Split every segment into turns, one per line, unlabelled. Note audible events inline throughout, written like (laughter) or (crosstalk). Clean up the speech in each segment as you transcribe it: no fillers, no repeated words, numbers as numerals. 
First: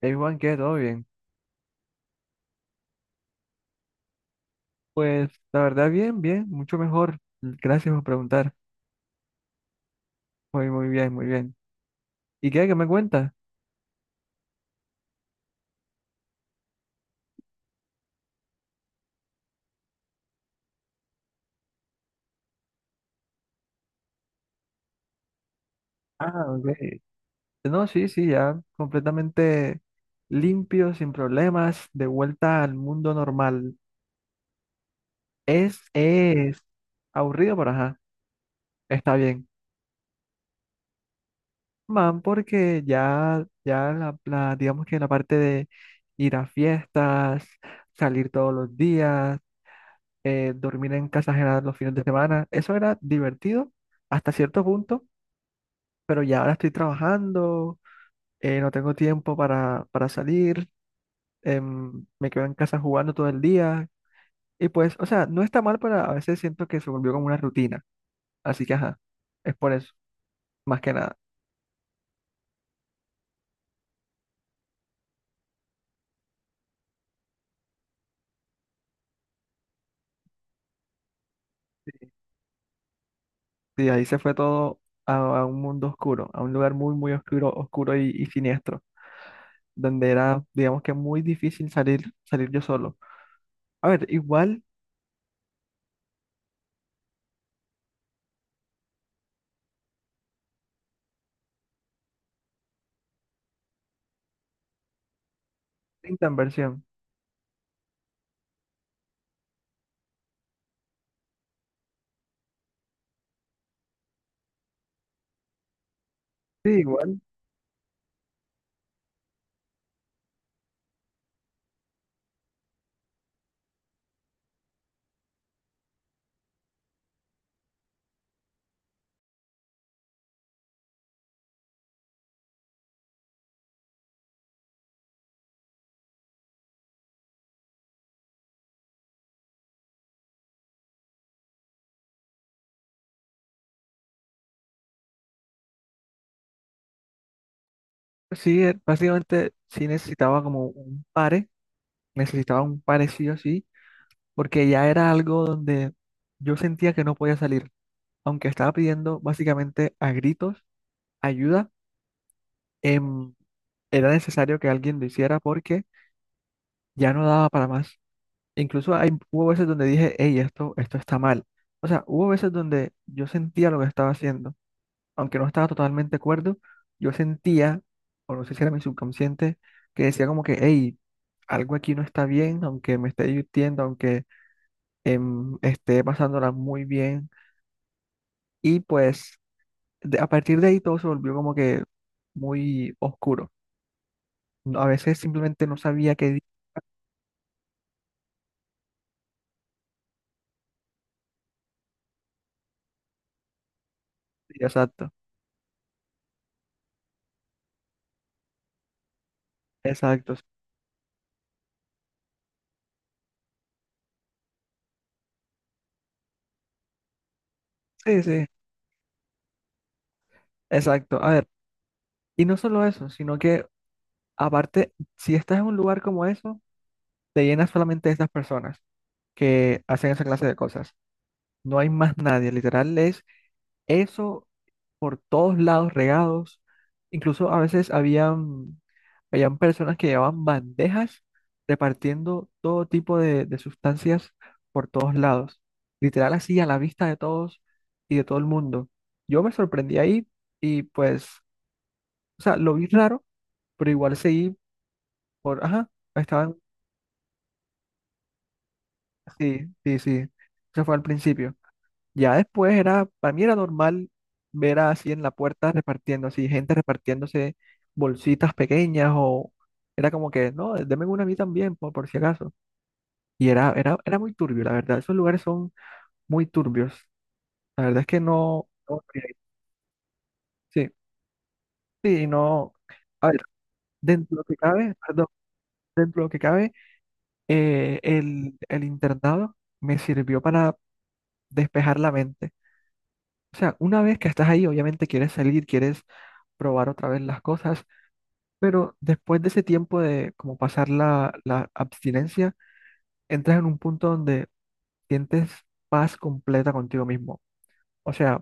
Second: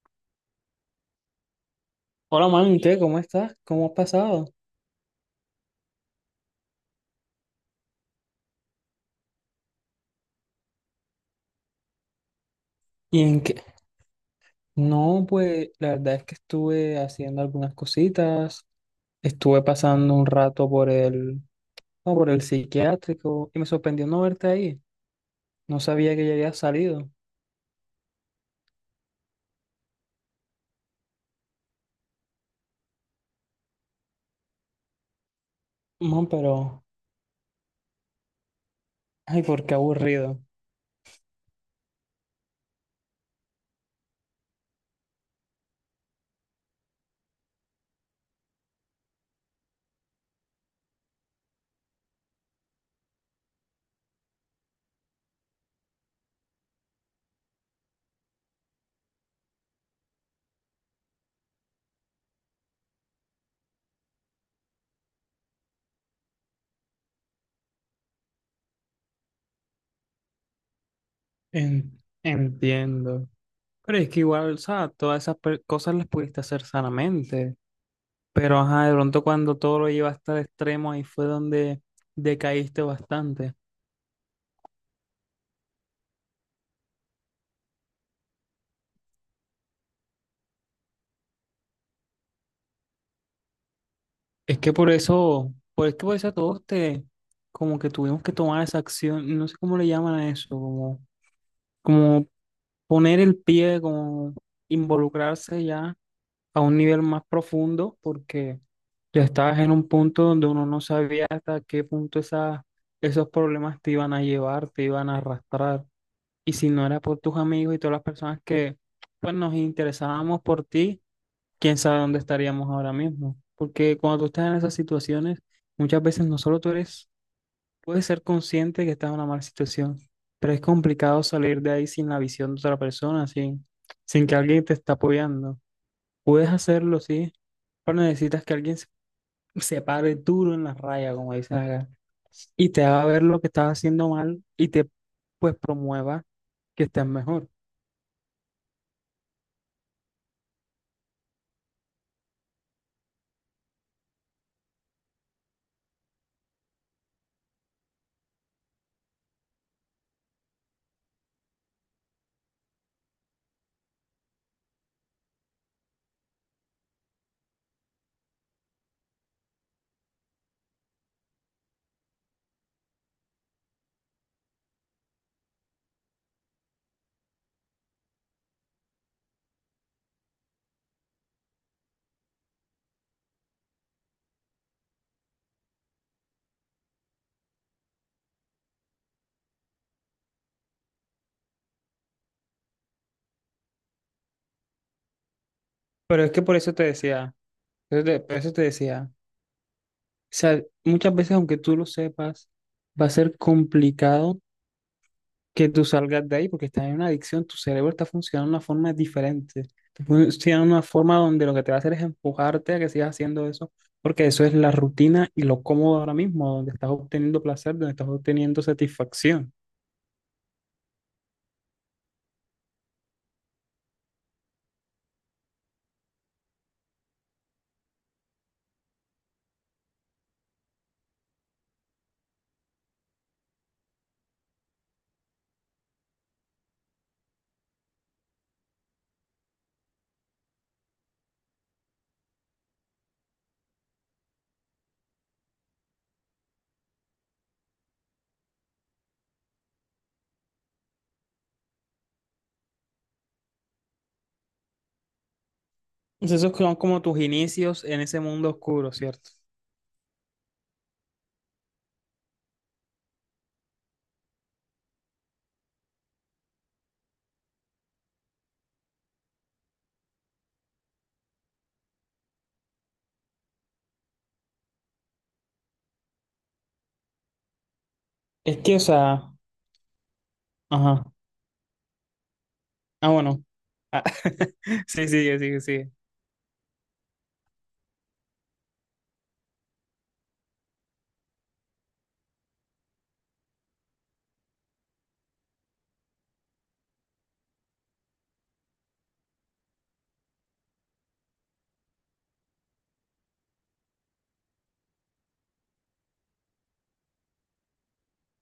Hey Juan, ¿qué? ¿Todo bien?
Hola, man, ¿qué? ¿Cómo estás? ¿Cómo has pasado?
Pues la verdad, bien, bien, mucho mejor. Gracias por preguntar. Muy, muy bien, muy bien. ¿Y qué? ¿Qué me
¿Y
cuentas?
en qué? No, pues la verdad es que estuve haciendo algunas cositas, estuve pasando un rato por el psiquiátrico y me sorprendió no verte ahí. No sabía que ya
Ah,
habías
ok.
salido.
No, sí, sí, ya completamente limpio, sin problemas, de vuelta al mundo normal. Es,
No,
es
pero,
aburrido, pero ajá, está
ay,
bien.
por qué aburrido.
Man, porque ya, ya digamos que la parte de ir a fiestas, salir todos los días. Dormir en casa ajena los fines de semana. Eso era divertido hasta cierto punto, pero ya ahora estoy trabajando. No tengo tiempo para salir. Me quedo en casa jugando todo el día. Y pues, o sea, no está mal, pero a veces siento que se volvió como una rutina. Así que, ajá, es por eso, más que nada.
Entiendo. Pero es que igual, o sea, todas cosas las pudiste hacer sanamente. Pero, ajá, de pronto cuando todo lo llevaste al extremo, ahí fue donde
Sí,
decaíste bastante.
sí, ahí se fue todo a, a un mundo oscuro, a un lugar muy, muy oscuro, oscuro y siniestro, donde era, digamos que muy difícil salir, salir yo solo. A ver,
Es
igual,
que por eso todos te, como que tuvimos que tomar esa acción, no sé cómo le llaman a eso, como, como poner el pie, como involucrarse ya
tanta
a un
inversión.
nivel más profundo, porque ya estabas en un punto donde uno no sabía hasta qué punto esos problemas te iban a llevar, te iban a arrastrar. Y si
Sí,
no era por
igual.
tus amigos y todas las personas que, pues, nos interesábamos por ti, quién sabe dónde estaríamos ahora mismo. Porque cuando tú estás en esas situaciones, muchas veces no solo tú eres, puedes ser consciente que estás en una mala situación, pero es complicado salir de ahí sin la visión de otra persona, sin que alguien te está apoyando. Puedes hacerlo, sí, pero necesitas que alguien se pare duro en la raya, como dicen acá, y te haga ver lo que estás haciendo mal y te, pues, promueva que estés mejor.
Sí, básicamente sí necesitaba como un pare, necesitaba un pare sí o sí, porque ya era algo donde yo sentía que no podía salir, aunque estaba pidiendo básicamente a gritos ayuda. em, Era necesario que alguien lo hiciera porque ya no daba para más. Incluso hubo veces donde dije, hey, esto está mal. O sea, hubo veces donde yo sentía lo que estaba haciendo, aunque no estaba totalmente de acuerdo, yo sentía, o no sé si era mi subconsciente, que decía como que, hey, algo aquí no está bien, aunque me esté divirtiendo, aunque esté pasándola muy bien. Y pues a partir de ahí todo se volvió como que muy oscuro. A veces simplemente no sabía
Pero es
qué.
que por eso te decía, por eso te decía. O sea, muchas veces, aunque tú lo sepas, va a ser complicado
Exacto,
que tú salgas de ahí porque estás en una adicción, tu cerebro está funcionando de una forma diferente. Está
exacto.
funcionando de una forma donde lo que te va a hacer es empujarte a que sigas haciendo eso, porque eso es la rutina y lo cómodo ahora mismo, donde estás obteniendo placer, donde estás
Sí, sí,
obteniendo satisfacción.
exacto. A ver, y no solo eso, sino que aparte, si estás en un lugar como eso, te llenas solamente de esas personas que hacen esa clase de cosas. No hay más nadie, literal es eso por todos lados regados. Incluso a veces habían personas que llevaban bandejas repartiendo todo tipo de sustancias por todos lados. Literal así a la vista de todos y de todo el mundo. Yo me sorprendí ahí y pues, o sea, lo vi raro, pero igual seguí por, ajá,
Entonces,
estaban,
esos son como tus inicios en ese mundo oscuro, ¿cierto?
sí, sí, sí. Eso fue al principio. Ya después era, para mí era normal ver así en la puerta repartiendo, así gente repartiéndose bolsitas pequeñas o era como que, no, deme una a mí también, por si acaso. Y era muy turbio, la verdad. Esos lugares son muy turbios. La verdad es que
Es
no,
que, o
no,
sea,
sí,
ajá.
sí, no.
Ah,
A ver,
bueno. Ah,
dentro de lo que
(laughs)
cabe,
sí,
perdón,
sigue, sigue, sigue.
dentro de lo que cabe, el internado me sirvió para despejar la mente. O sea, una vez que estás ahí, obviamente quieres salir, quieres probar otra vez las cosas. Pero después de ese tiempo de como pasar la abstinencia, entras en un punto donde sientes paz completa contigo mismo. O sea,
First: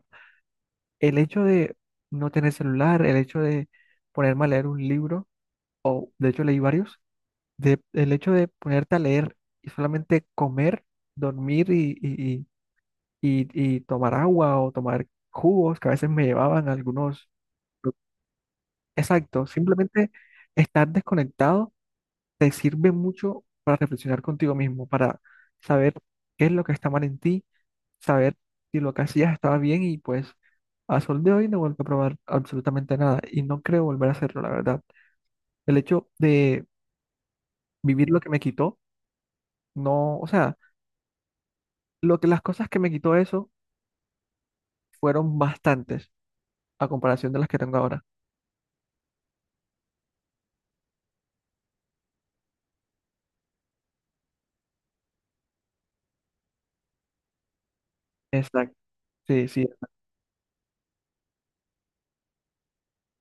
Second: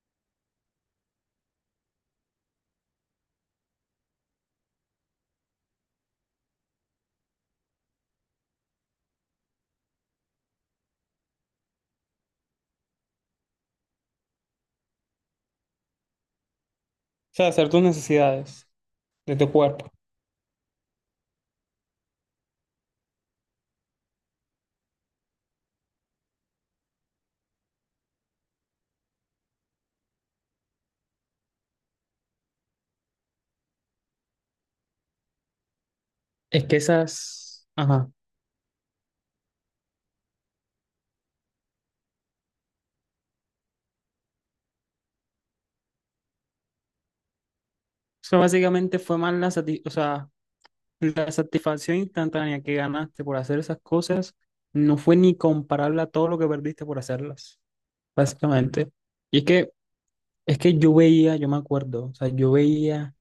el hecho de no tener celular, el hecho de ponerme a leer un libro, de hecho leí varios, de, el hecho de ponerte a leer y solamente comer, dormir y tomar agua o tomar jugos, que a veces me llevaban algunos.
O sea, hacer tus necesidades de
Exacto,
tu cuerpo.
simplemente estar desconectado te sirve mucho para reflexionar contigo mismo, para saber qué es lo que está mal en ti, saber si lo que hacías estaba bien y pues a sol de hoy no vuelvo a probar absolutamente nada y no creo volver a hacerlo, la verdad. El hecho de
Es que esas,
vivir
ajá,
lo que me quitó, no, o sea, lo que las cosas que me quitó eso fueron bastantes a comparación de las que tengo ahora.
eso básicamente fue más o sea, la satisfacción instantánea que ganaste por hacer esas cosas, no fue ni comparable a todo lo que perdiste por hacerlas,
Exacto.
básicamente. Y
Sí, sí,
es que yo veía, yo me acuerdo, o sea, yo veía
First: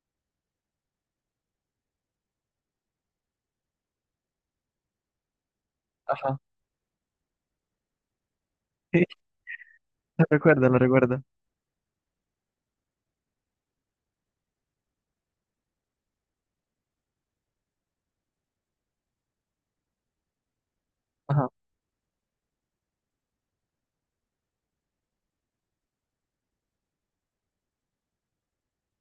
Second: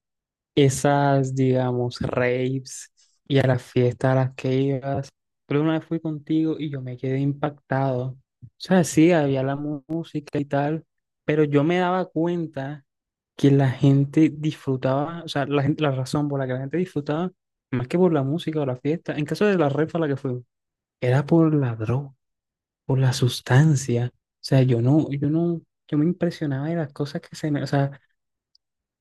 esas, digamos, raves y a las fiestas a las que ibas, pero una vez fui
ajá.
contigo y yo me quedé impactado. O sea,
Sí,
sí, había la
(laughs) lo
música y
recuerdo, lo
tal,
recuerdo.
pero yo me daba cuenta que la gente disfrutaba, o sea, la razón por la que la gente disfrutaba, más que por la música o la fiesta, en caso de la red a la que fue, era
Ajá.
por la droga, por la sustancia. O sea, yo no, yo no, yo me impresionaba de las cosas que se me,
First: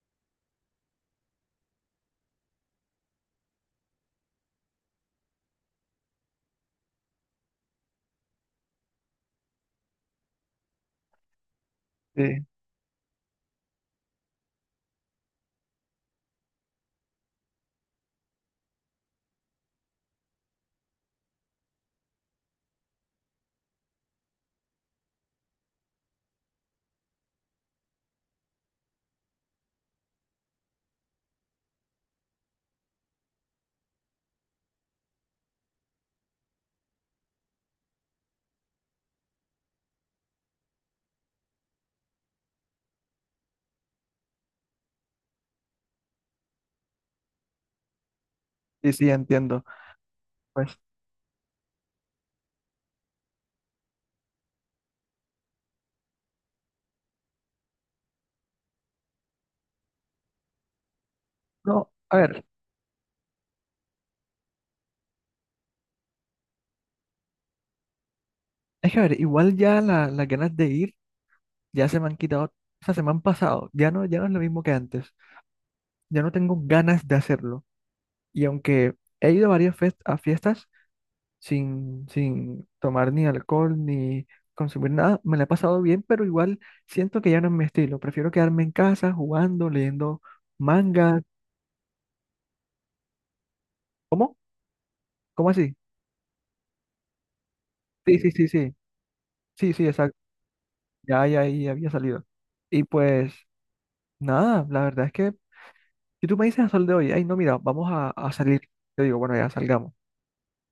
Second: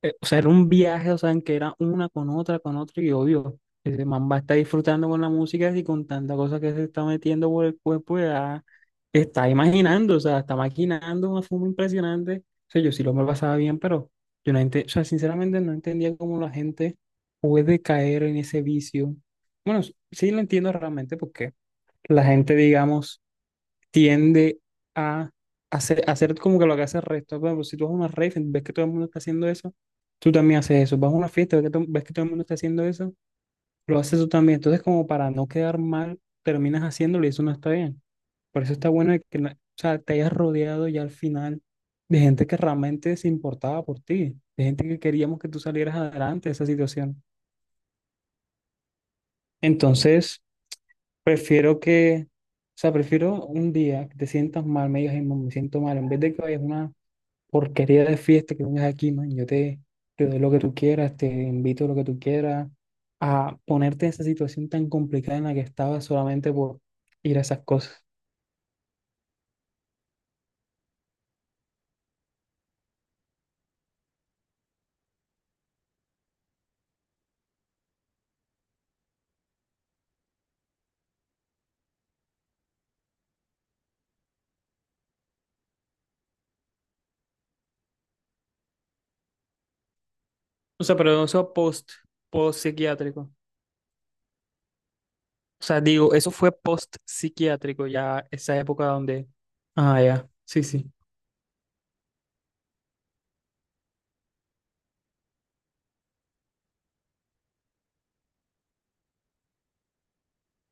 o sea, era un viaje, o sea, en que era una con otra, y obvio, ese man va a estar disfrutando con la música y con tanta cosa que se está metiendo por el cuerpo, ya está imaginando, o sea, está maquinando una forma impresionante.
Sí,
O sea, yo sí lo me lo pasaba bien, pero yo no entendía, o sea, sinceramente no entendía cómo la gente puede caer en ese vicio. Bueno, sí lo entiendo realmente porque la gente, digamos, tiende a hacer como que lo que hace el resto. Por ejemplo, si tú vas a una rave, ves que todo el mundo está haciendo eso, tú también haces eso. Vas a una fiesta, ves que todo el mundo está haciendo eso, lo haces tú también. Entonces, como para no quedar mal, terminas haciéndolo y eso no está bien. Por eso está bueno que o sea, te hayas rodeado ya al final de gente que realmente se importaba por ti, de gente que queríamos que tú salieras adelante de esa situación.
sí, sí, entiendo.
Entonces,
Pues,
prefiero que... O sea, prefiero un día que te sientas mal, me digas: "Ay, me siento mal", en vez de que vayas a una porquería de fiesta, que vengas aquí, man. Yo te, te doy lo que tú quieras, te invito a
no,
lo que
a
tú
ver,
quieras, a ponerte en esa situación tan complicada en la que estabas solamente por ir a esas cosas.
es que a ver, igual ya las ganas de ir ya se me han quitado, o sea, se me han pasado. Ya no, ya no es lo mismo que antes. Ya no tengo ganas de hacerlo. Y aunque he ido a varias a fiestas sin, sin tomar ni alcohol ni consumir nada, me la he pasado bien, pero igual siento que ya no es mi estilo. Prefiero quedarme en casa jugando, leyendo
O sea,
manga.
pero eso post, post psiquiátrico. O
¿Cómo? ¿Cómo así?
sea, digo, eso fue post psiquiátrico,
Sí,
ya
sí, sí,
esa
sí.
época donde.
Sí, sí,
Ah,
exacto.
ya, sí, sí.
Ya, ya, ya había salido. Y pues nada, la verdad es que si tú me dices a sol de hoy, ay, no, mira, vamos a salir. Yo digo, bueno, ya salgamos.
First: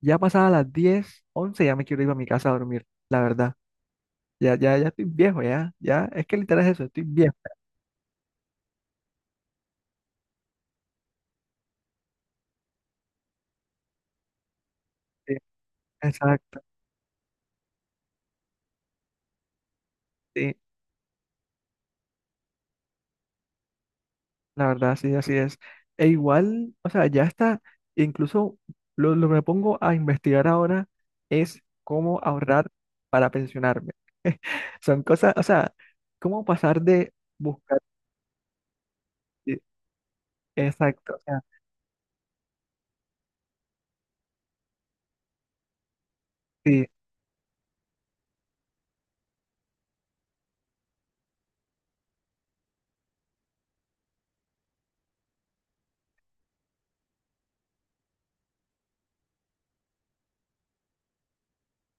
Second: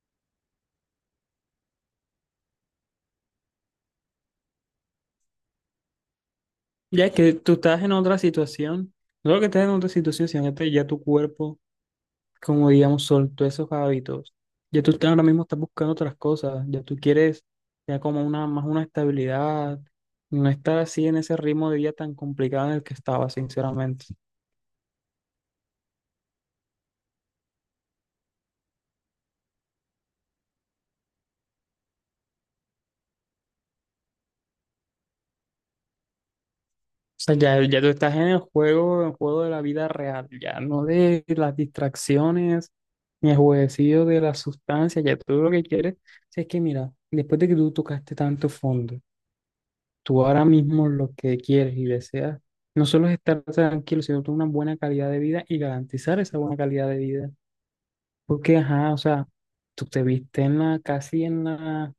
Ya pasadas las 10, 11 ya me quiero ir a mi casa a dormir, la verdad. Ya, ya, ya estoy viejo, ya, ya. Es que literal es eso, estoy
Ya es
viejo.
que tú estás en otra situación. No lo que estás en otra situación, sino que ya tu cuerpo, como digamos, soltó esos hábitos. Ahora
Sí,
mismo estás buscando otras
exacto,
cosas, ya tú quieres ya como una, más una estabilidad, no
sí,
estar así en ese ritmo de vida tan complicado en el que estaba, sinceramente.
la verdad, sí, así es. E igual, o sea, ya está, incluso lo que me pongo a investigar ahora es cómo ahorrar para pensionarme. (laughs) Son cosas, o sea, cómo pasar de
O sea, ya,
buscar,
ya tú estás en el juego de
sí,
la vida real, ya no
exacto, o
de
sea,
las distracciones, ni el jueguecillo de las sustancias, ya tú lo que quieres, si es que
sí,
mira, después de que tú tocaste tanto fondo, tú ahora mismo lo que quieres y deseas no solo es estar tranquilo, sino tener una buena calidad de vida y garantizar esa buena calidad de vida. Porque, ajá, o sea, tú te viste en la, casi en la,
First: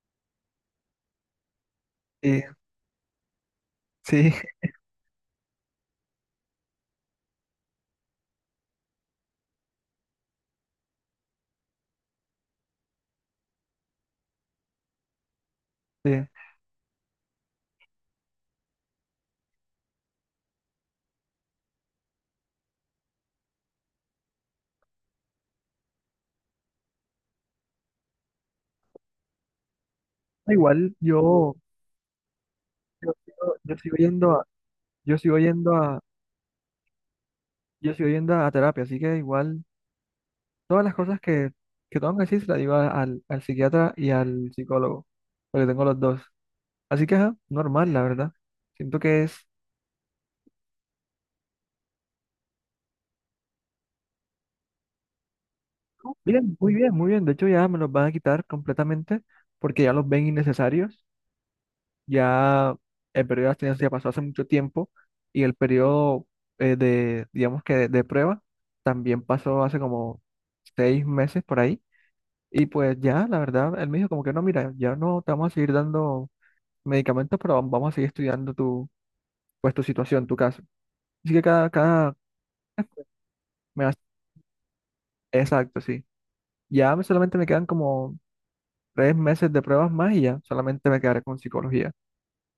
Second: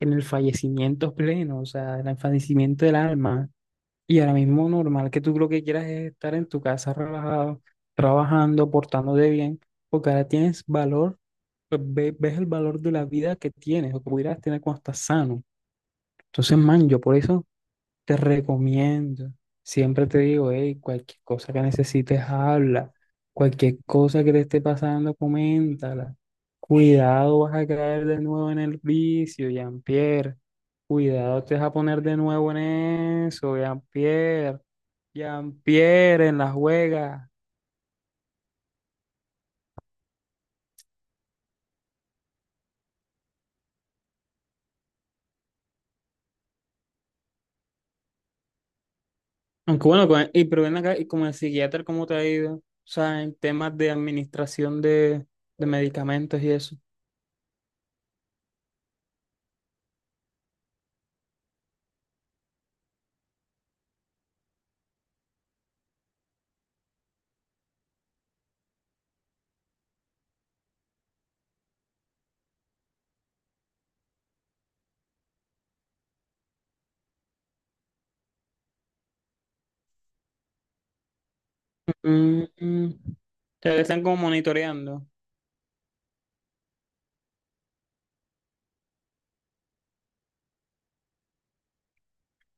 en el fallecimiento pleno, o sea, en el
sí,
fallecimiento del alma. Y ahora
sí, (laughs)
mismo normal que tú lo que quieras es estar en tu casa relajado, trabajando, portándote bien, porque ahora tienes valor, pues, ves el valor de la vida que tienes o que pudieras tener cuando estás sano.
sí.
Entonces, man, yo por eso te recomiendo. Siempre te digo, hey, cualquier cosa que necesites, habla. Cualquier cosa que te esté pasando, coméntala. Cuidado, vas a caer de nuevo en el vicio, Jean-Pierre.
Igual
Cuidado, te
yo,
vas a poner de nuevo en
yo, sigo-
eso,
yo sigo yendo a,
Jean-Pierre.
yo sigo yendo a
Jean-Pierre, en la juega.
yo sigo yendo a terapia, así que igual todas las cosas que tengo que decir se las digo al psiquiatra y al psicólogo, porque tengo los dos. Así que, ajá, normal, la verdad. Siento que es
Aunque bueno, pero ven acá, y como el psiquiatra, ¿cómo te ha ido? O sea, en temas de administración de medicamentos y
bien, muy
eso.
bien, muy bien. De hecho, ya me los van a quitar completamente porque ya los ven innecesarios. Ya el periodo de abstinencia pasó hace mucho tiempo y el periodo digamos que de prueba también pasó hace como 6 meses por ahí. Y pues ya, la verdad, él me dijo como que no, mira, ya no te vamos a seguir dando medicamentos, pero vamos a seguir estudiando tu, pues, tu situación, tu caso. Así que cada, cada,
Mm, mm, mm. Te
me
están como monitoreando.
exacto, sí. Solamente me quedan como 3 meses de pruebas más y ya, solamente me quedaré con psicología.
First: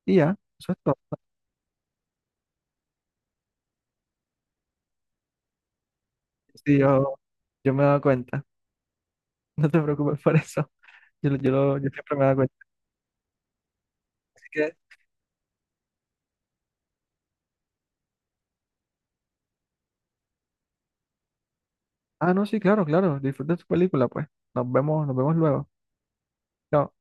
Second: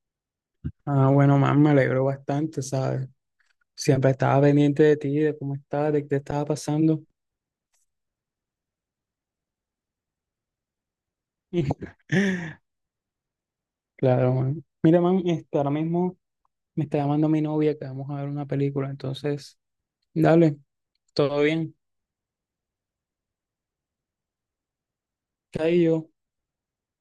Y ya, eso es todo.
Ah, bueno, man, me alegro bastante, ¿sabes? Siempre estaba pendiente de ti, de cómo estabas, de qué te estaba
Sí,
pasando.
yo me he dado cuenta, (laughs) no te preocupes por eso. Yo, yo, yo siempre me he dado cuenta.
(laughs) Claro,
Así
man.
que,
Mira, man, este, ahora mismo me está llamando mi novia que vamos a ver una película, entonces, dale, todo bien.
ah, no, sí, claro, claro, disfruta tu película, pues. Nos vemos luego.
Ahí yo.
Chao.